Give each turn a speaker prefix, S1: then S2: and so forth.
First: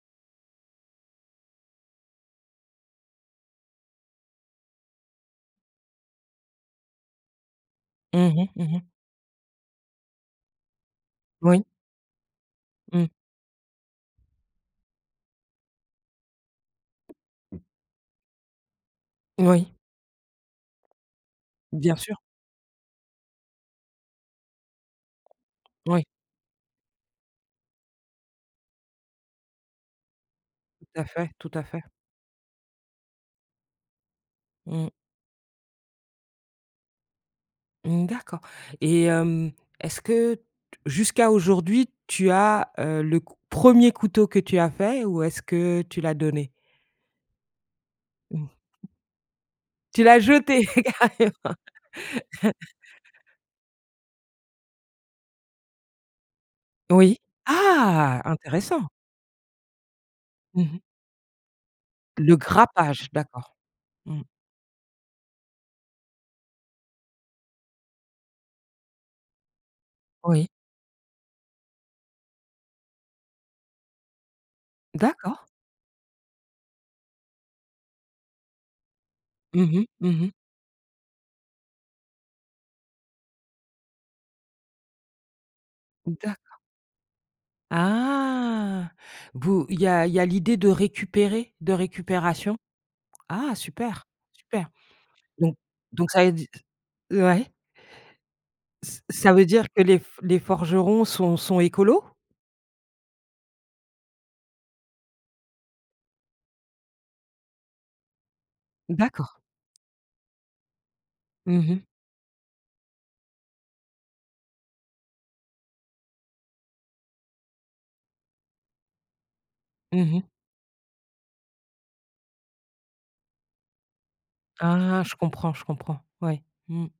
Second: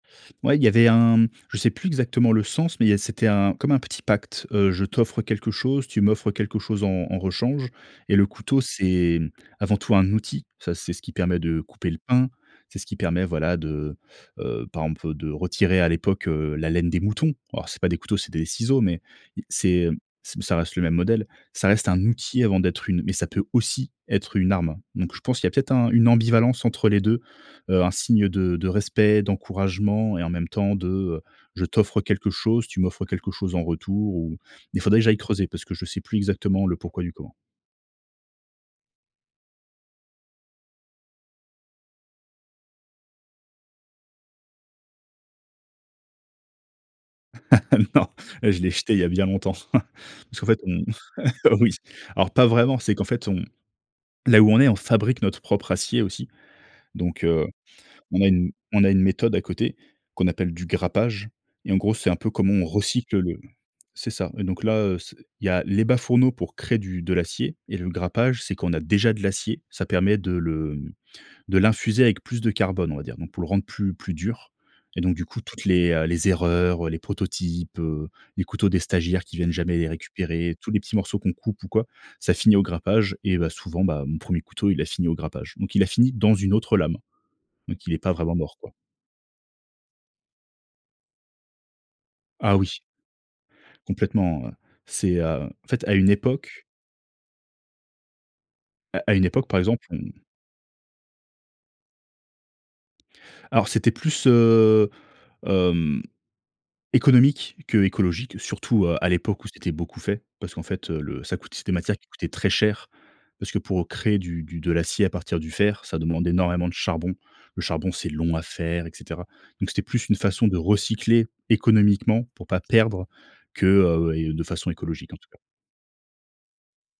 S1: Ouais, il y avait un Je sais plus exactement le sens, mais, il y a c'était un comme un petit pacte. Heu, je t'offre quelque chose, tu m'offres quelque chose en en rechange. Et le
S2: Mmh mh,
S1: couteau,
S2: mmh mh.
S1: c'est, hem, avant tout un outil. Ça, c'est ce qui permet de
S2: Oui.
S1: couper le pain. C'est ce qui
S2: Mmh.
S1: permet, voilà, de, heu, par exemple de retirer à l'époque, heu, la laine des moutons. Alors, c'est pas des couteaux, c'est des ciseaux. Mais, i
S2: Oui.
S1: c'est c ça reste le même modèle. Ça reste
S2: Bien
S1: un
S2: sûr.
S1: outil avant d'être une mais ça peut aussi être une arme. Donc, je pense qu'il y a peut-être un
S2: Oui.
S1: une ambivalence entre les 2. Heu, un signe de de respect, d'encouragement et en même temps de,
S2: Tout à
S1: heu,
S2: fait, tout à
S1: je
S2: fait.
S1: t'offre quelque chose, tu m'offres quelque chose en retour ou il
S2: Mmh.
S1: faudrait que j'aille creuser parce que je sais plus exactement le pourquoi du comment.
S2: Mmh, d'accord. Et hem, est-ce que t jusqu'à aujourd'hui, tu as, heu, le c premier couteau que tu as fait? Ou est-ce que, heu, tu l'as donné?
S1: Non!
S2: Mmh.
S1: Je l'ai jeté il y a bien longtemps.
S2: Tu l'as
S1: Parce qu'en fait,
S2: jeté!
S1: on
S2: Carrément.
S1: oui. Alors, pas vraiment. C'est qu'en fait, on là, où on est, on fabrique notre propre acier aussi.
S2: Oui,
S1: Donc, heu, on
S2: ah,
S1: a une on
S2: intéressant!
S1: a une méthode à côté, qu'on appelle
S2: Mmh
S1: du
S2: mh.
S1: grappage et en gros, c'est un peu
S2: Le
S1: comment on
S2: grappage,
S1: recycle le
S2: d'accord.
S1: c'est
S2: Mmh.
S1: ça! Et donc là, heu, c'est il y a les bas fourneaux pour créer du de l'acier. Et le grappage, c'est qu'on a déjà de l'acier. Ça permet de
S2: Oui.
S1: le, hem, de l'infuser avec plus de carbone, on va dire. Donc, pour le rendre plus plus dur. Et donc, du coup,
S2: D'accord.
S1: toutes les, heu, les erreurs, heu, les prototypes, heu, les couteaux des stagiaires qui viennent jamais
S2: Mmh mh,
S1: les
S2: mmh mh.
S1: récupérer, tous les petits morceaux qu'on coupe ou quoi, ça finit au grappage et bah, souvent, bah, mon premier couteau, il a fini au grappage. Donc il a fini dans
S2: D'accord.
S1: une autre lame. Donc il n'est pas vraiment mort quoi.
S2: Ah! Bo il y a il y a l'idée de récupérer? De
S1: Ah
S2: récupération?
S1: oui!
S2: Ah super,
S1: Complètement, heu.
S2: super.
S1: C'est, heu,
S2: Don
S1: en fait, à une
S2: donc ça exis
S1: époque
S2: ouais. Ç
S1: À à une
S2: ça veut
S1: époque, par
S2: dire que
S1: exemple, on
S2: les f les forgerons sont sont écolos?
S1: Alors, c'était plus, heu, hem, économique que écologique, surtout à à
S2: D'accord.
S1: l'époque où c'était beaucoup fait. Parce qu'en fait, heu, le ça coûtait c'est
S2: Mmh
S1: des
S2: mh.
S1: matières qui coûtaient très cher. Parce que, pour, heu, créer du du de l'acier à partir du fer, ça demande énormément de charbon. Le charbon, c'est long à faire, et cetera. Donc, c'était plus
S2: Mmh
S1: une
S2: mh.
S1: façon de recycler économiquement pour pas perdre que, heu et de façon
S2: Ah,
S1: écologique
S2: je
S1: en tout cas.
S2: comprends, je comprends. Ouais. Mmh.